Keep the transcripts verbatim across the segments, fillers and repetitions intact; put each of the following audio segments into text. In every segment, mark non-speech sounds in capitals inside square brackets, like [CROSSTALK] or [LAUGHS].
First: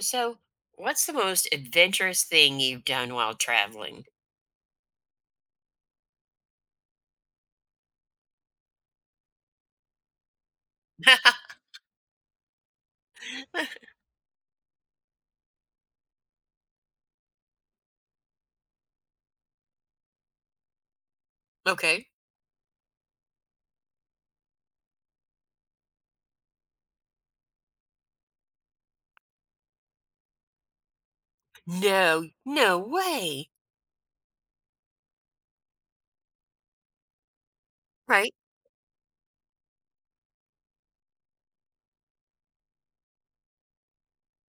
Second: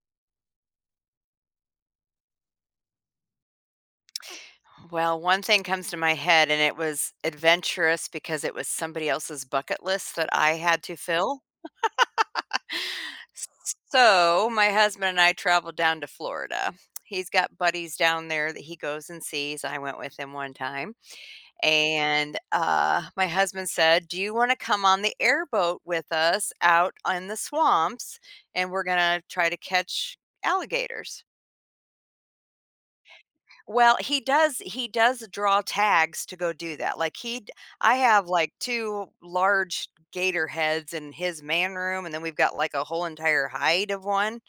So, what's the most adventurous thing you've done while traveling? Well, one thing comes to my head, and it was adventurous because it was somebody else's bucket list that I had to fill. [LAUGHS] So, my husband and I traveled down to Florida. He's got buddies down there that he goes and sees. I went with him one time. Okay. And uh, my husband said, "Do you want to come on the airboat with us out on the swamps? And we're going to try to catch alligators." No, no way. Well, he does he does draw tags to go do that, like, he d I have, Right. like, two large gator heads in his man room, and then we've got, like, a whole entire hide of one,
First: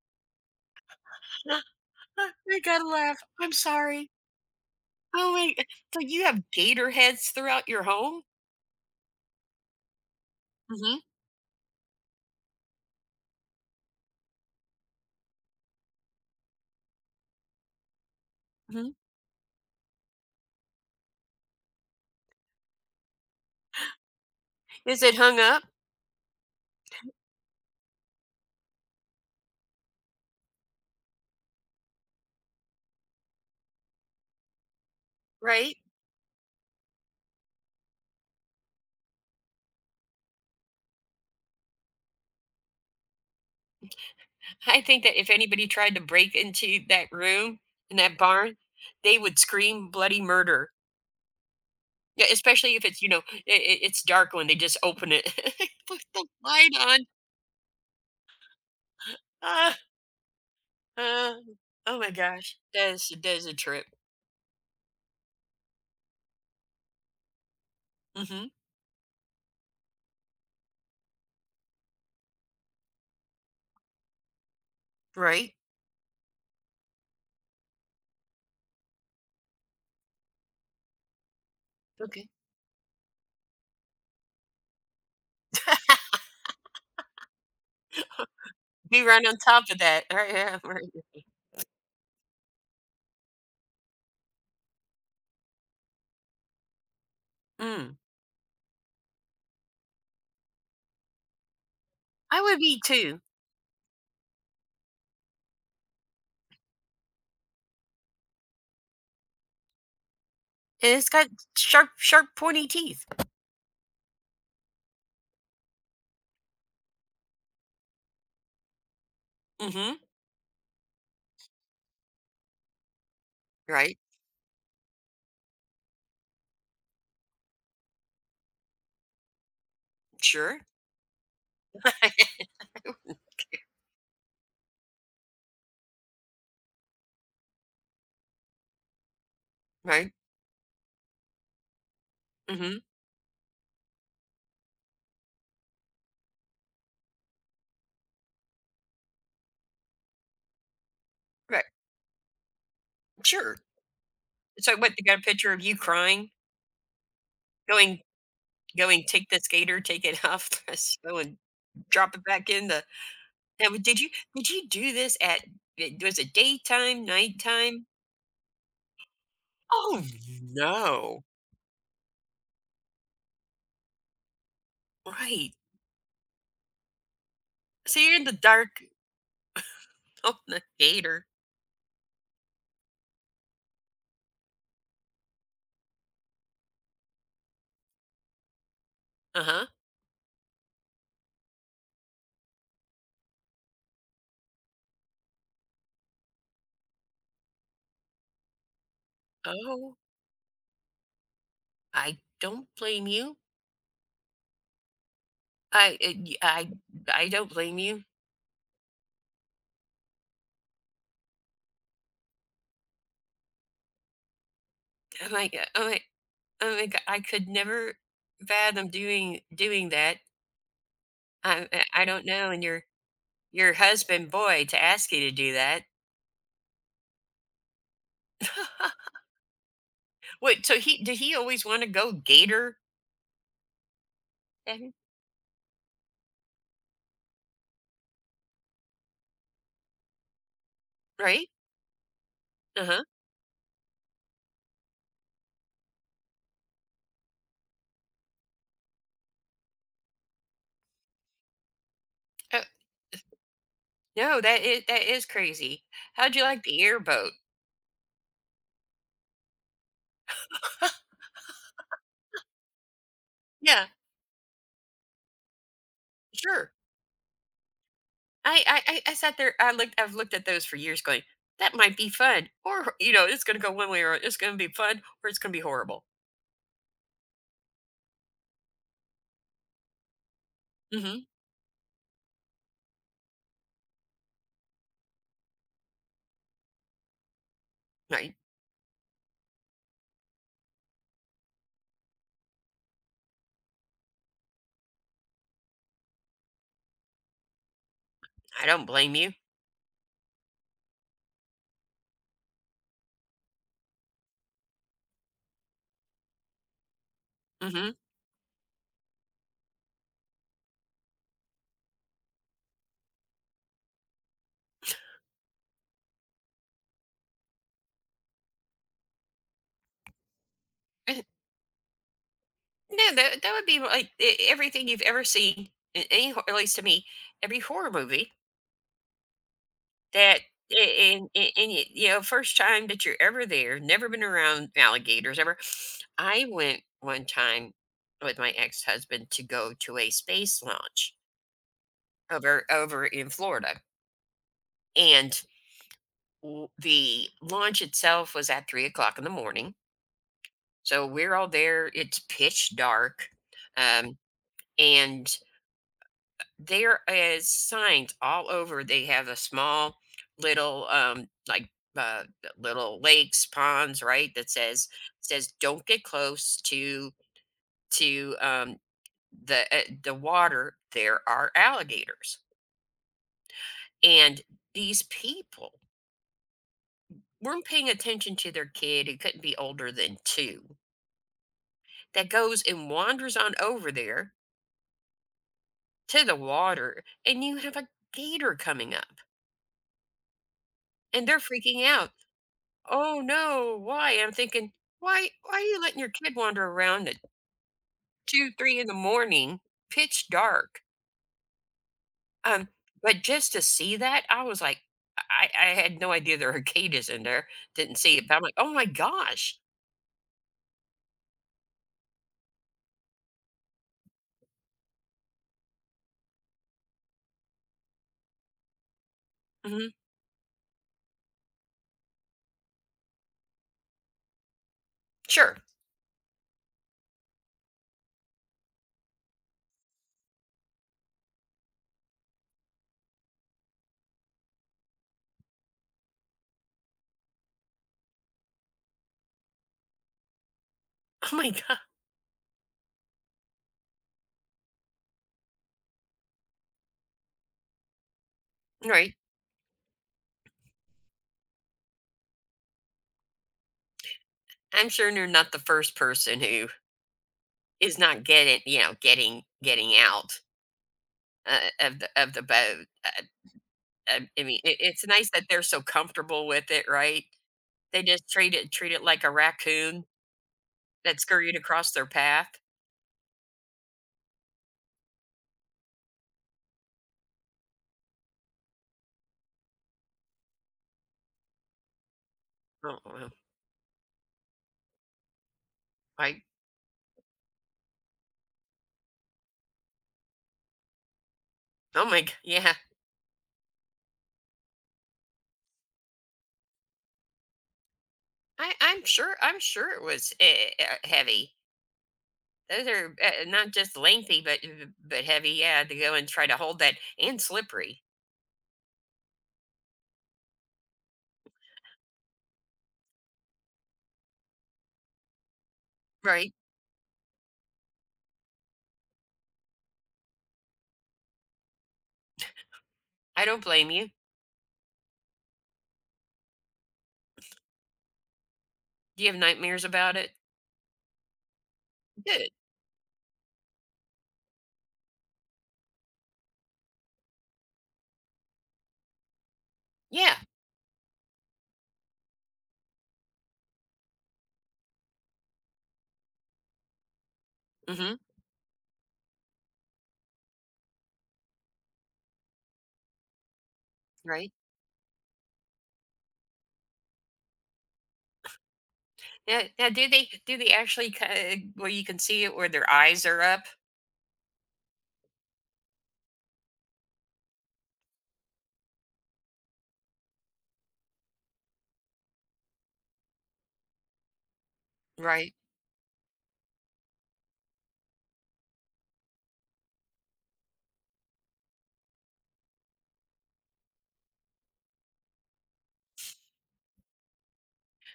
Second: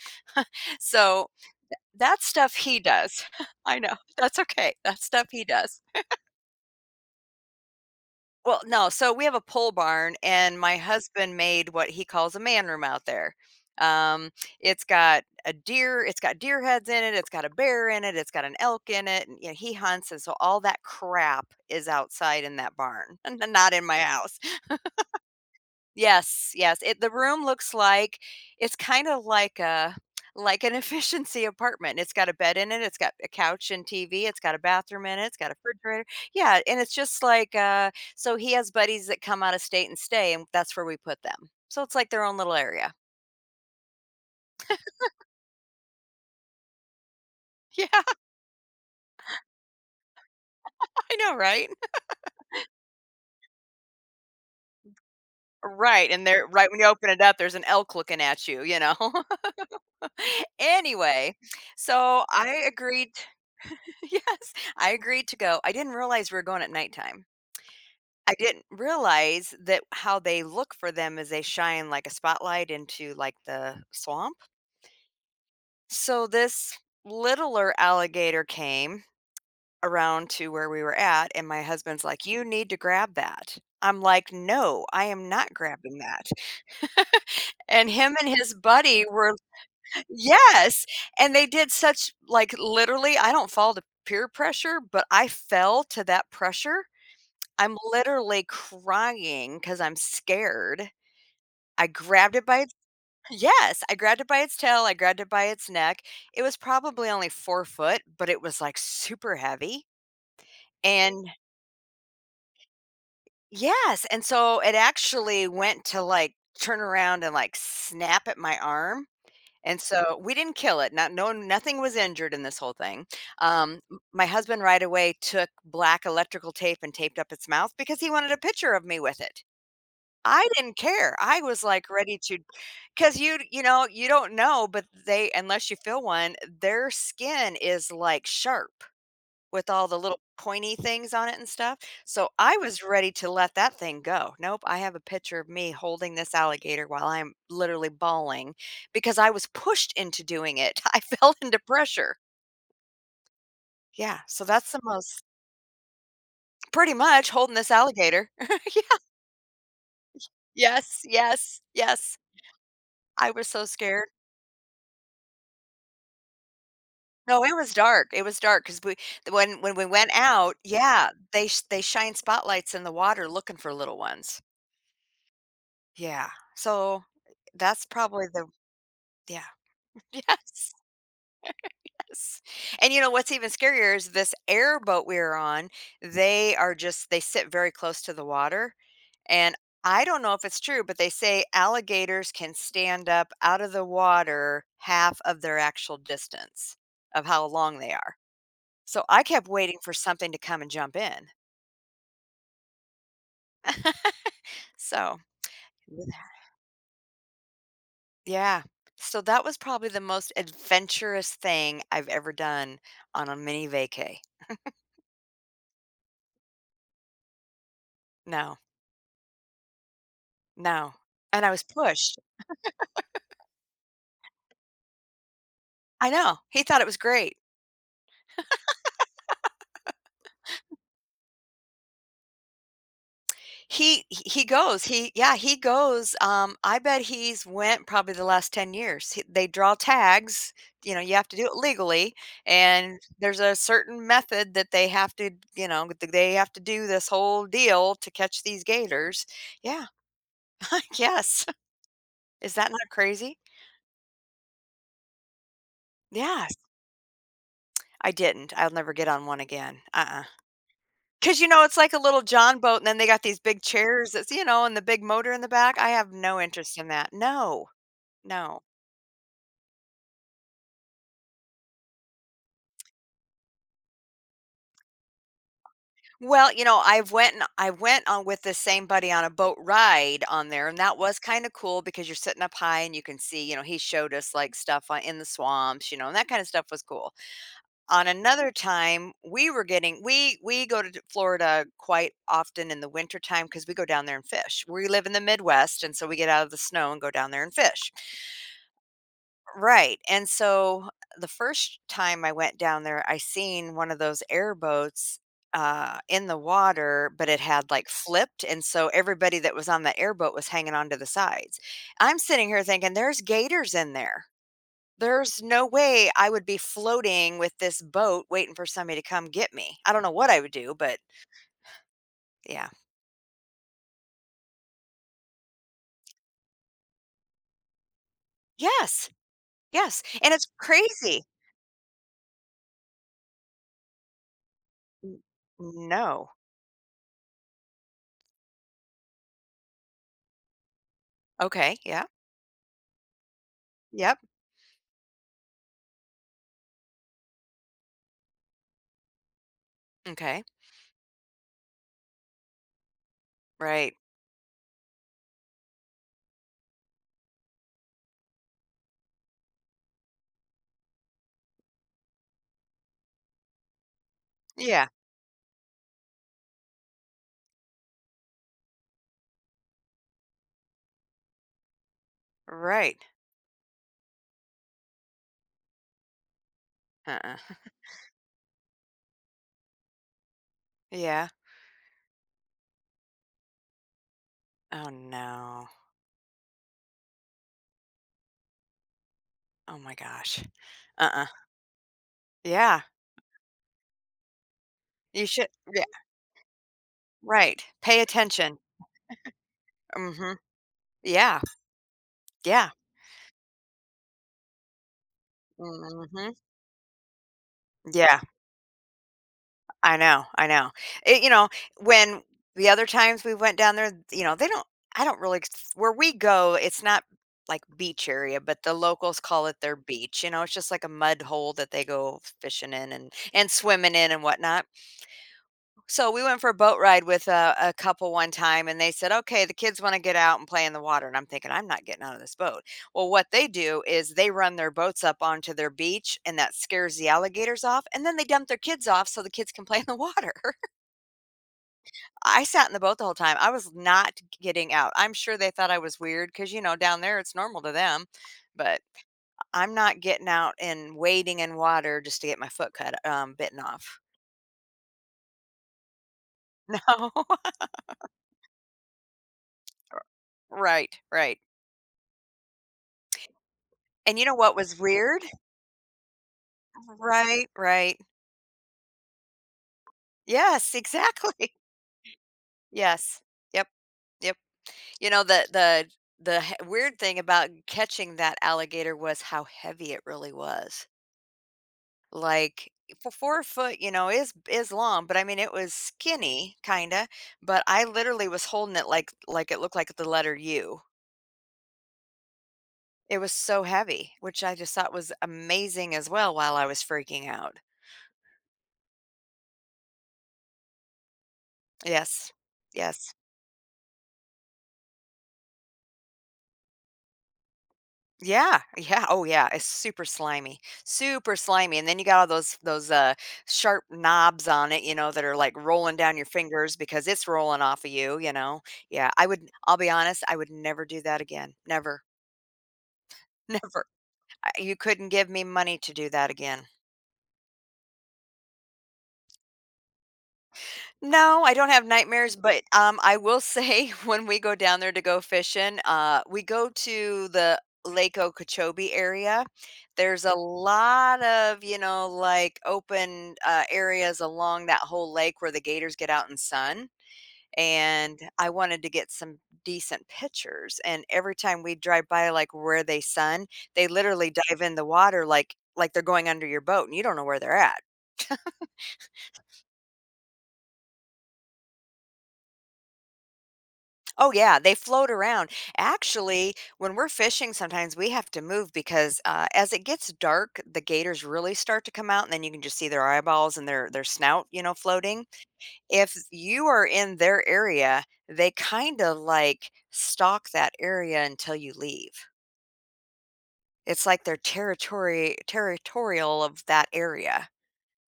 so, [GASPS] [LAUGHS] that stuff I he gotta laugh. does. I'm [LAUGHS] I know, sorry. that's okay. That stuff Oh he my. does. So, you have gator heads throughout your home? Well, no, so we have a pole barn, and my hmm husband made what he calls a man room out there. Um, it's got a deer, it's got deer heads in it, it's got a bear in it, it's got an hmm elk in it, and you know, he hunts, and so all that crap is outside in that barn, [LAUGHS] and not in my house. Is it hung up? Yes, yes, it the room looks like it's kinda like a like an [LAUGHS] efficiency apartment. It's got a bed in it, it's got a couch and T V, it's got a bathroom in it, it's got a Right. refrigerator. Yeah, and it's just like, uh so he has buddies that come out of state and stay, and that's where we put them. So it's like their own little area. I think that if anybody tried to break into that room [LAUGHS] in Yeah, that barn, they would scream bloody murder. I know, right? Yeah, especially if it's you know i i- it's dark when they just open it. [LAUGHS] Put Right, the and they're light right when you on. open it up, there's an elk looking at you, you know? [LAUGHS] [LAUGHS] Uh, Anyway, oh my so gosh, I that is agreed that is a trip. [LAUGHS] yes, I agreed to go. I didn't realize we were going at nighttime. Mm. I Mhm. didn't realize that how they look for them is they shine like a spotlight into like the swamp. Right. So this littler alligator came around to where we were at and my husband's like, Okay. "You need to grab that." I'm like, "No, I am not grabbing that." And him and his Be buddy right were on top of that. [LAUGHS] Right, yeah, right. yes, and they did such like literally, I don't fall to peer pressure, but I fell to that pressure. I'm Mm. literally crying because 'cause I'm scared. I grabbed I it would by its be too. yes, I grabbed it by its tail, I grabbed it by its neck. It was probably only four foot, but it was, like, super heavy, And it's got and sharp, sharp, pointy teeth. yes, and so it actually went to, like, turn around and, like, snap at my arm, Mm. and Mhm. so we didn't kill it, not no nothing was injured in this whole thing. Um, Right. m My husband right away took black electrical tape and taped up its mouth because he wanted a picture of me with it. I Sure. didn't care. I was like ready to, [LAUGHS] because you you know, you don't know, but they unless you feel one, their skin is like sharp with all the Right. little pointy things on it and stuff. So Mm. I Mhm. was ready to let that thing go. Nope, I have a picture of me holding this alligator while I'm literally bawling because I was pushed into doing it. [LAUGHS] I fell into Right. pressure. Sure. Yeah, so that's So the what? They got a most picture of you crying, pretty much holding this going, alligator. [LAUGHS] Yeah. going. Take the skater, take it off [LAUGHS] the Yes, snow, and yes, drop yes. it back in the. I was so Now, w- did you scared. did you do this at? it- Was it daytime, No, it was nighttime? dark, it was dark 'cause we th- when when we Oh went out yeah, no. they sh they shine spotlights in the water looking for little ones. Right. Yeah, so that's So you're in probably the the dark. yeah. [LAUGHS] Oh, the Yes, gator. yes, and you know what's even scarier is this airboat we were on, they are just they sit very close to the water, and Uh-huh. I don't know if it's true, but they say alligators can stand up out of the water half of their actual distance of how long they are. So I kept waiting for Oh, something to come and jump in. I don't blame you. So, I th uh, y- I I don't blame you. yeah. So that was probably the most adventurous thing I've ever done on a mini vacay. I'm like uh, I'm like I'm like I could never No, fathom doing doing that. no, and I was I I I pushed. don't know. And your your husband boy to ask you to do that. I know, he thought it was great. [LAUGHS] Wait. So he did he always want to go gator? He he goes. Then? He yeah, he goes, um, I bet he's went probably the last ten years. He they draw tags, you know, you have to do Right. it legally, and Uh-huh. there's a certain method that they have to, you know, th they have to do this whole deal to catch these gators. Yeah, [LAUGHS] yes. Is Uh, that not crazy? no, that is that is crazy. How'd you Yes. like the airboat? I didn't. I'll never get on one again. Uh-uh. Cause you know, it's like a little John boat, and then they got these big Yeah. chairs that's, you know, and the big motor in the back. I have no Sure. interest in that. No. No. I I I I sat there. I looked. I've looked at those for years, going, "That might be fun," or you know, it's going to go one way, or it's going to be fun, or it's going to be horrible. Well, you know, I went and I went on with the same buddy on a boat ride on there, and that was Hmm. kind of cool because you're sitting up high and you can see, you know, he showed us like stuff on, in the swamps, you know, and that kind of stuff was cool. On I another time, we were getting we we go to d- Florida quite often in the winter time because we go down there and fish. We live in the Midwest, and so we get out of the snow and go down there and fish. I don't blame you. Right, and so the first time I went down there, I seen one of those airboats, uh, in the water, but it had, Hmm. like, flipped, and so everybody that was on the airboat was hanging onto the sides. I'm sitting here thinking, "There's gators in there. There's no way I would be floating with this boat waiting for somebody to come get me." I don't know what I would do, but yeah. No, that that would be like e- everything you've ever seen in any, hor- at least to me, every horror movie Yes, yes, and that. it's crazy. And, and, and y- you know, first time that you're ever there, never been around N alligators ever. No. I went one time with my ex-husband to go to a space launch Okay, yeah, over over in Florida. yep, And w- the launch itself was at three o'clock in the morning. okay, So we're all there. It's pitch dark. right. Um, and there is signs all over. They have a small little um like uh, little lakes, ponds, right? That says Yeah, says don't get close to to um the uh, the water. There are alligators. right. And these people Uh-uh. weren't [LAUGHS] paying attention to their kid who couldn't be older than two Yeah. that goes and wanders on over there Oh, no. to the water, and you have a gator coming up, Oh my gosh. Uh-uh. and they're freaking out. Yeah. Oh no, why? I'm thinking, You why? should Why are you yeah, letting your kid wander around at right. Pay two, attention. three in the morning, Mm pitch Mhm. dark? Yeah. Um, Yeah. but just to see that, I was like, I, I Mm had no Mhm. idea there were [LAUGHS] gators in there. Didn't see Yeah. it, but I'm like, oh my gosh. I know, I know. It you know, when the other times we went down there, you know, they don't I don't really where we go, it's not like beach area, but the locals call it their Hmm. beach, you know, it's just like a mud hole that they go fishing in and and swimming in and whatnot. Sure. [LAUGHS] So we went for a boat ride with a, a couple one time and they said, okay, the kids want to get out and play in the water. And I'm thinking, I'm not getting out of this boat. Well, what they do is they run their boats up onto their beach and that scares the alligators off. And then they dump their kids off so the kids can play in the water. Oh my god, [LAUGHS] I sat in the boat the whole time. I was not getting out. I'm sure they thought I was weird because, you know, down there it's normal to them. But right? I'm not getting out and wading in water just to get my foot cut um, bitten off. I'm sure you're not the first person [LAUGHS] who No, is not getting, you know, getting getting out. [LAUGHS] right, right. Uh, of the of the boat. Uh, And you um, know I what mean, it was it's weird? nice that they're so comfortable with it, right? Right, right. They just treat it treat it like a raccoon Yes, that exactly. scurried [LAUGHS] across their path. Yes. Yep. Yep. You know, the the the he weird thing about catching that alligator was how heavy it really was. Like, Oh, f well, four foot, you know, is is long, but I mean, it was I skinny, kinda, but I literally was holding it like like it looked like the letter U. oh my g yeah. It was so heavy, which I just thought was amazing as well while I was freaking out. I I'm sure I'm sure it was, eh, eh, uh, heavy. Yes. Those Yes. are, uh, not just lengthy, but uh, but heavy, yeah, to go and try to hold that and slippery, Yeah, yeah, oh yeah, it's super slimy, super slimy, and then you got all those those, uh, sharp knobs on it, you know, that are, like, rolling down your right? fingers because it's rolling off of you, you know? Yeah, I would I'll be honest, I would never do that again, never, [LAUGHS] I don't never. blame you. I you couldn't give me money to do that again. Do you have nightmares about it? No, I don't have nightmares, Good. but, um, I will say [LAUGHS] when we go down there to go fishing, uh, we go to the Lake Okeechobee area. There's Yeah. a lot of, you know, like, open, uh, areas along that whole lake where the gators get out and sun, and Mhm. I wanted to get some decent pictures, and every time we drive by, like, where they sun, they literally Right. dive in the water like like they're going under your boat, and you don't know where they're at. Yeah, now do they do they actually ki where you can see it where their eyes are up? Oh yeah, they float around. Actually, when we're fishing, sometimes we have to move because uh, as it gets dark, the gators really start to come out, and then you can just see their eyeballs and their their snout, you know, floating. Right. If you are in their area, they kind of like stalk that area until you leave. It's like they're territory territorial of that area.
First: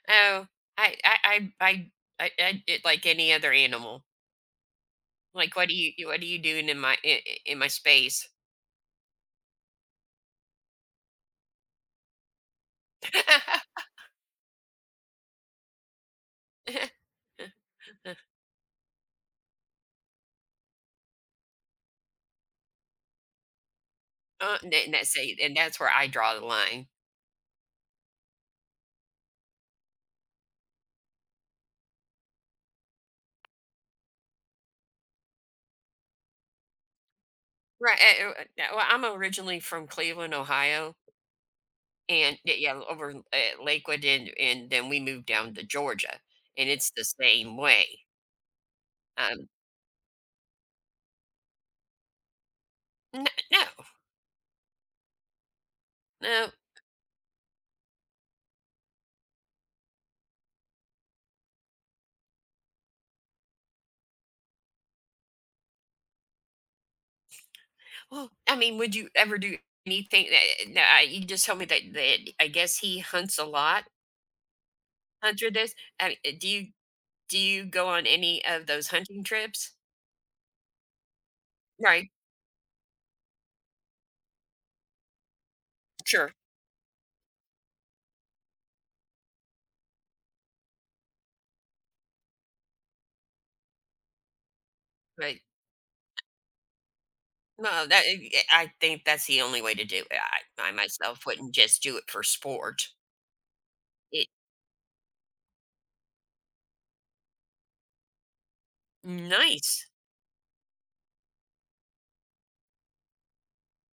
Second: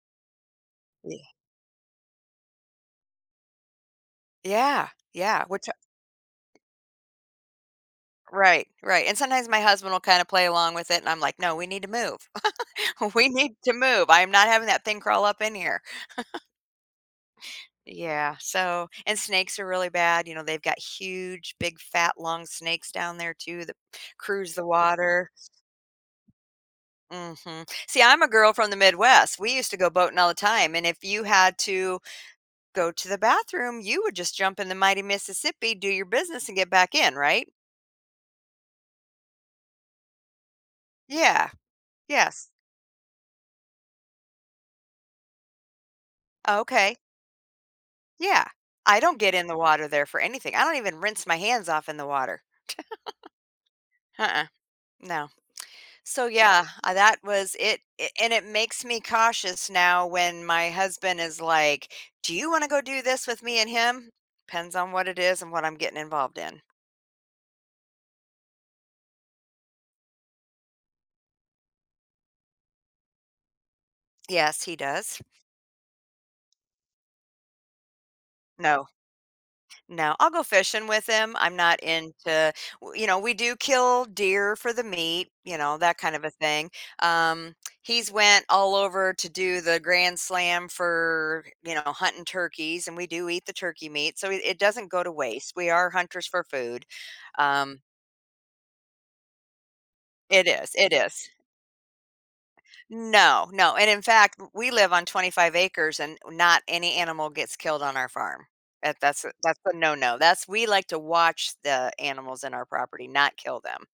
Oh, I I Yeah. I I I I it like any other animal. Yeah, yeah, Like, which "What are you what are you doing in my I in my space?" right, right. And sometimes my husband will kind of play along with it, and I'm like, no, we need to move. [LAUGHS] We need to [LAUGHS] move. I am not having that thing crawl up in here. Yeah. So, and snakes are really bad. You know, they've got huge, big, fat, long snakes down there too that cruise Uh, the And that- and that's water. a and that's where I draw the line. Hmm. See, I'm a girl from the Midwest. We used to go boating all the time. And if you had to go to the bathroom, you would just jump in the mighty Mississippi, do your business, and get back in, right? Right, eh, uh, yeah, well, I'm originally from Cleveland, Ohio, Yeah. and Yes. y yeah, over in, eh, Lakewood, and and then we moved down to Georgia, and it's Okay. the same way. Yeah. I don't get in Um, the water there for anything. I don't even rinse my hands off in the water. n no, Uh uh. No. So no. yeah, uh, that was it, i- and it makes me cautious now when my husband is like, "Do you want to go do this with me and him?" Depends on what it is and what I'm getting involved in. Well, I mean, would you ever do anything? eh, eh, No, I- you just told me that, that I guess he hunts a lot. Yes, he does. Hunter does. I mean, eh, do you do you go on any of No. those hunting trips? No, I'll go fishing with him. I'm not Right. into, w- you know, we do kill deer for the meat, you know, that kind of a Sure. thing. Um, he's went all over to do the Grand Slam for, you know, hunting turkeys, and we do eat the turkey meat, so it, it doesn't go to Right. waste. We are hunters for food. Um, No, that eh, eh, I think that's the only way to do it. it I, is, I it myself is. wouldn't just do it for sport. No, no, and in It fact, we live on twenty-five acres and not any animal gets killed on our farm. That that's a that's a nice. no-no. That's We like to watch the animals in our property, not kill them.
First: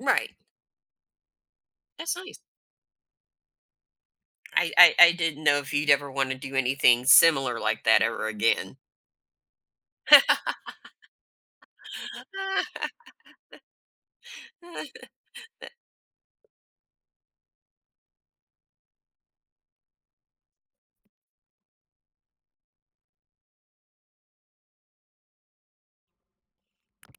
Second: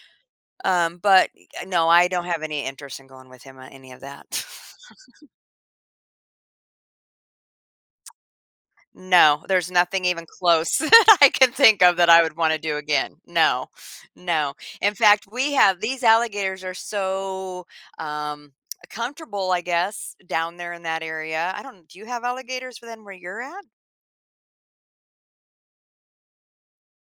Right. Um, but, y- no, I That's don't nice. have any interest in going with him on any of that. I, [LAUGHS] I I didn't know if you'd ever want to do anything similar like that ever again. No, there's nothing even close [LAUGHS] that I can think of that I would wanna do again. No, no. In [LAUGHS] fact, we have these alligators are so, um, comfortable, I guess, down there in that area. I don't do you have alligators within where you're at?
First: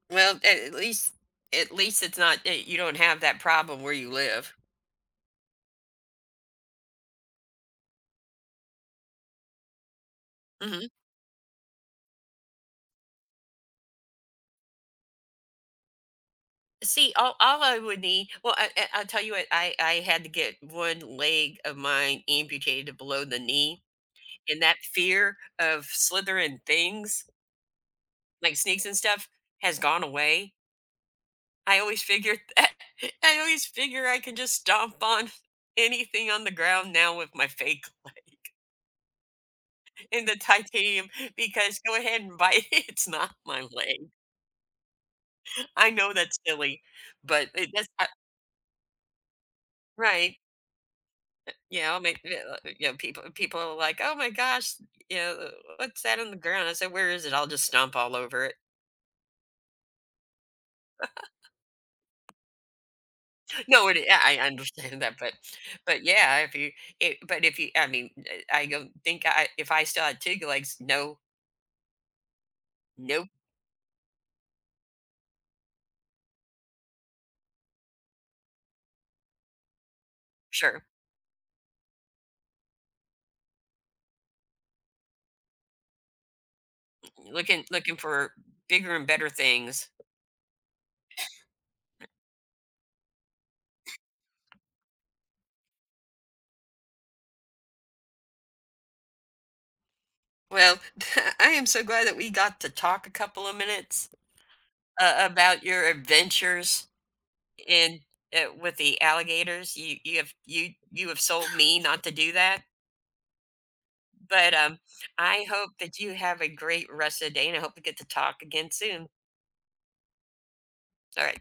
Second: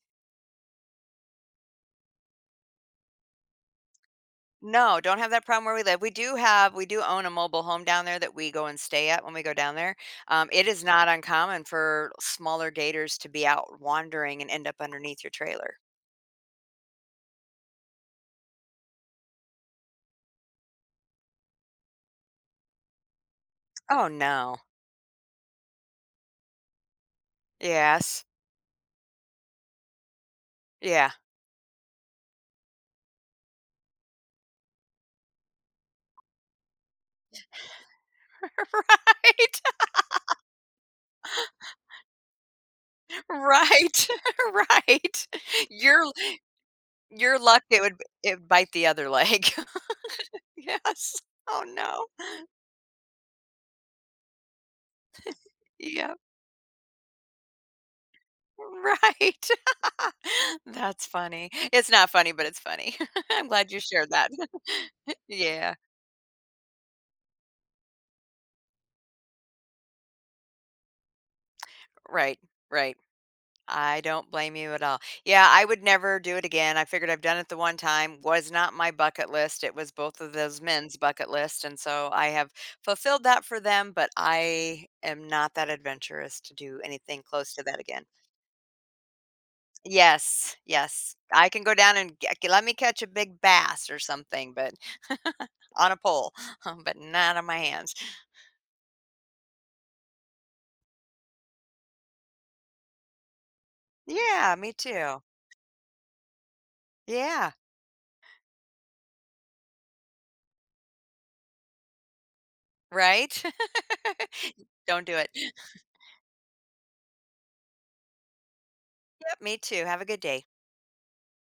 Well, at least at least it's not that you don't have that problem where you live. No, don't have that problem where we live. We do have we do own a mobile home down there that we go and stay at when we go down there. Um, it is Mhm. not uncommon for smaller gators to be out wandering and end up underneath your trailer. See, all, all I would need, well, I, I- I'll tell you what, I, I had to get one leg of mine amputated below the knee, Oh, no. and that fear of slithering things Yes. like snakes and stuff has gone away. Yeah. I always figured that, [LAUGHS] I always figure I can just stomp on anything on the ground now with my fake leg [LAUGHS] [LAUGHS] Right. and the titanium because go ahead and bite it. [LAUGHS] It's not my Right, leg. [LAUGHS] right. I Your your know luck. that's silly, but it it that's would uh, it would bite the other leg. [LAUGHS] right. Yes. Oh, You know, no. make you know, people people are like, "Oh my gosh, you know, what's Yep. that on the ground?" I said, "Where is it? I'll just stomp all over it." Right. [LAUGHS] That's funny. It's not funny, but it's funny. [LAUGHS] I'm [LAUGHS] glad you No, it shared yeah, that. I understand that, [LAUGHS] but Yeah. but yeah, if you it, but if you I mean, eh, I don't think I if I still had two legs, no, Right, right. nope, I don't blame you at all. Yeah, I would never do it again. I figured I've done it the one time. Was not my bucket list. It was both of those sure. men's bucket list. And so I have fulfilled that for them, but I am not that adventurous to do anything close to Looking that looking again. for bigger and better things. Yes, yes. I can go down and g- let me catch a big bass or something, but [LAUGHS] on a pole, [LAUGHS] but not on my hands. Well, [LAUGHS] I am so glad that we got to talk a couple of minutes Yeah, me uh, too. about your adventures. Yeah, And, uh, with the alligators, you you have you you have sold me not to do that, right? but, um, [LAUGHS] Don't do it. I hope that you have a great rest of the day, and I hope we get to talk again soon. Yep, me too. Have a good day. Alright.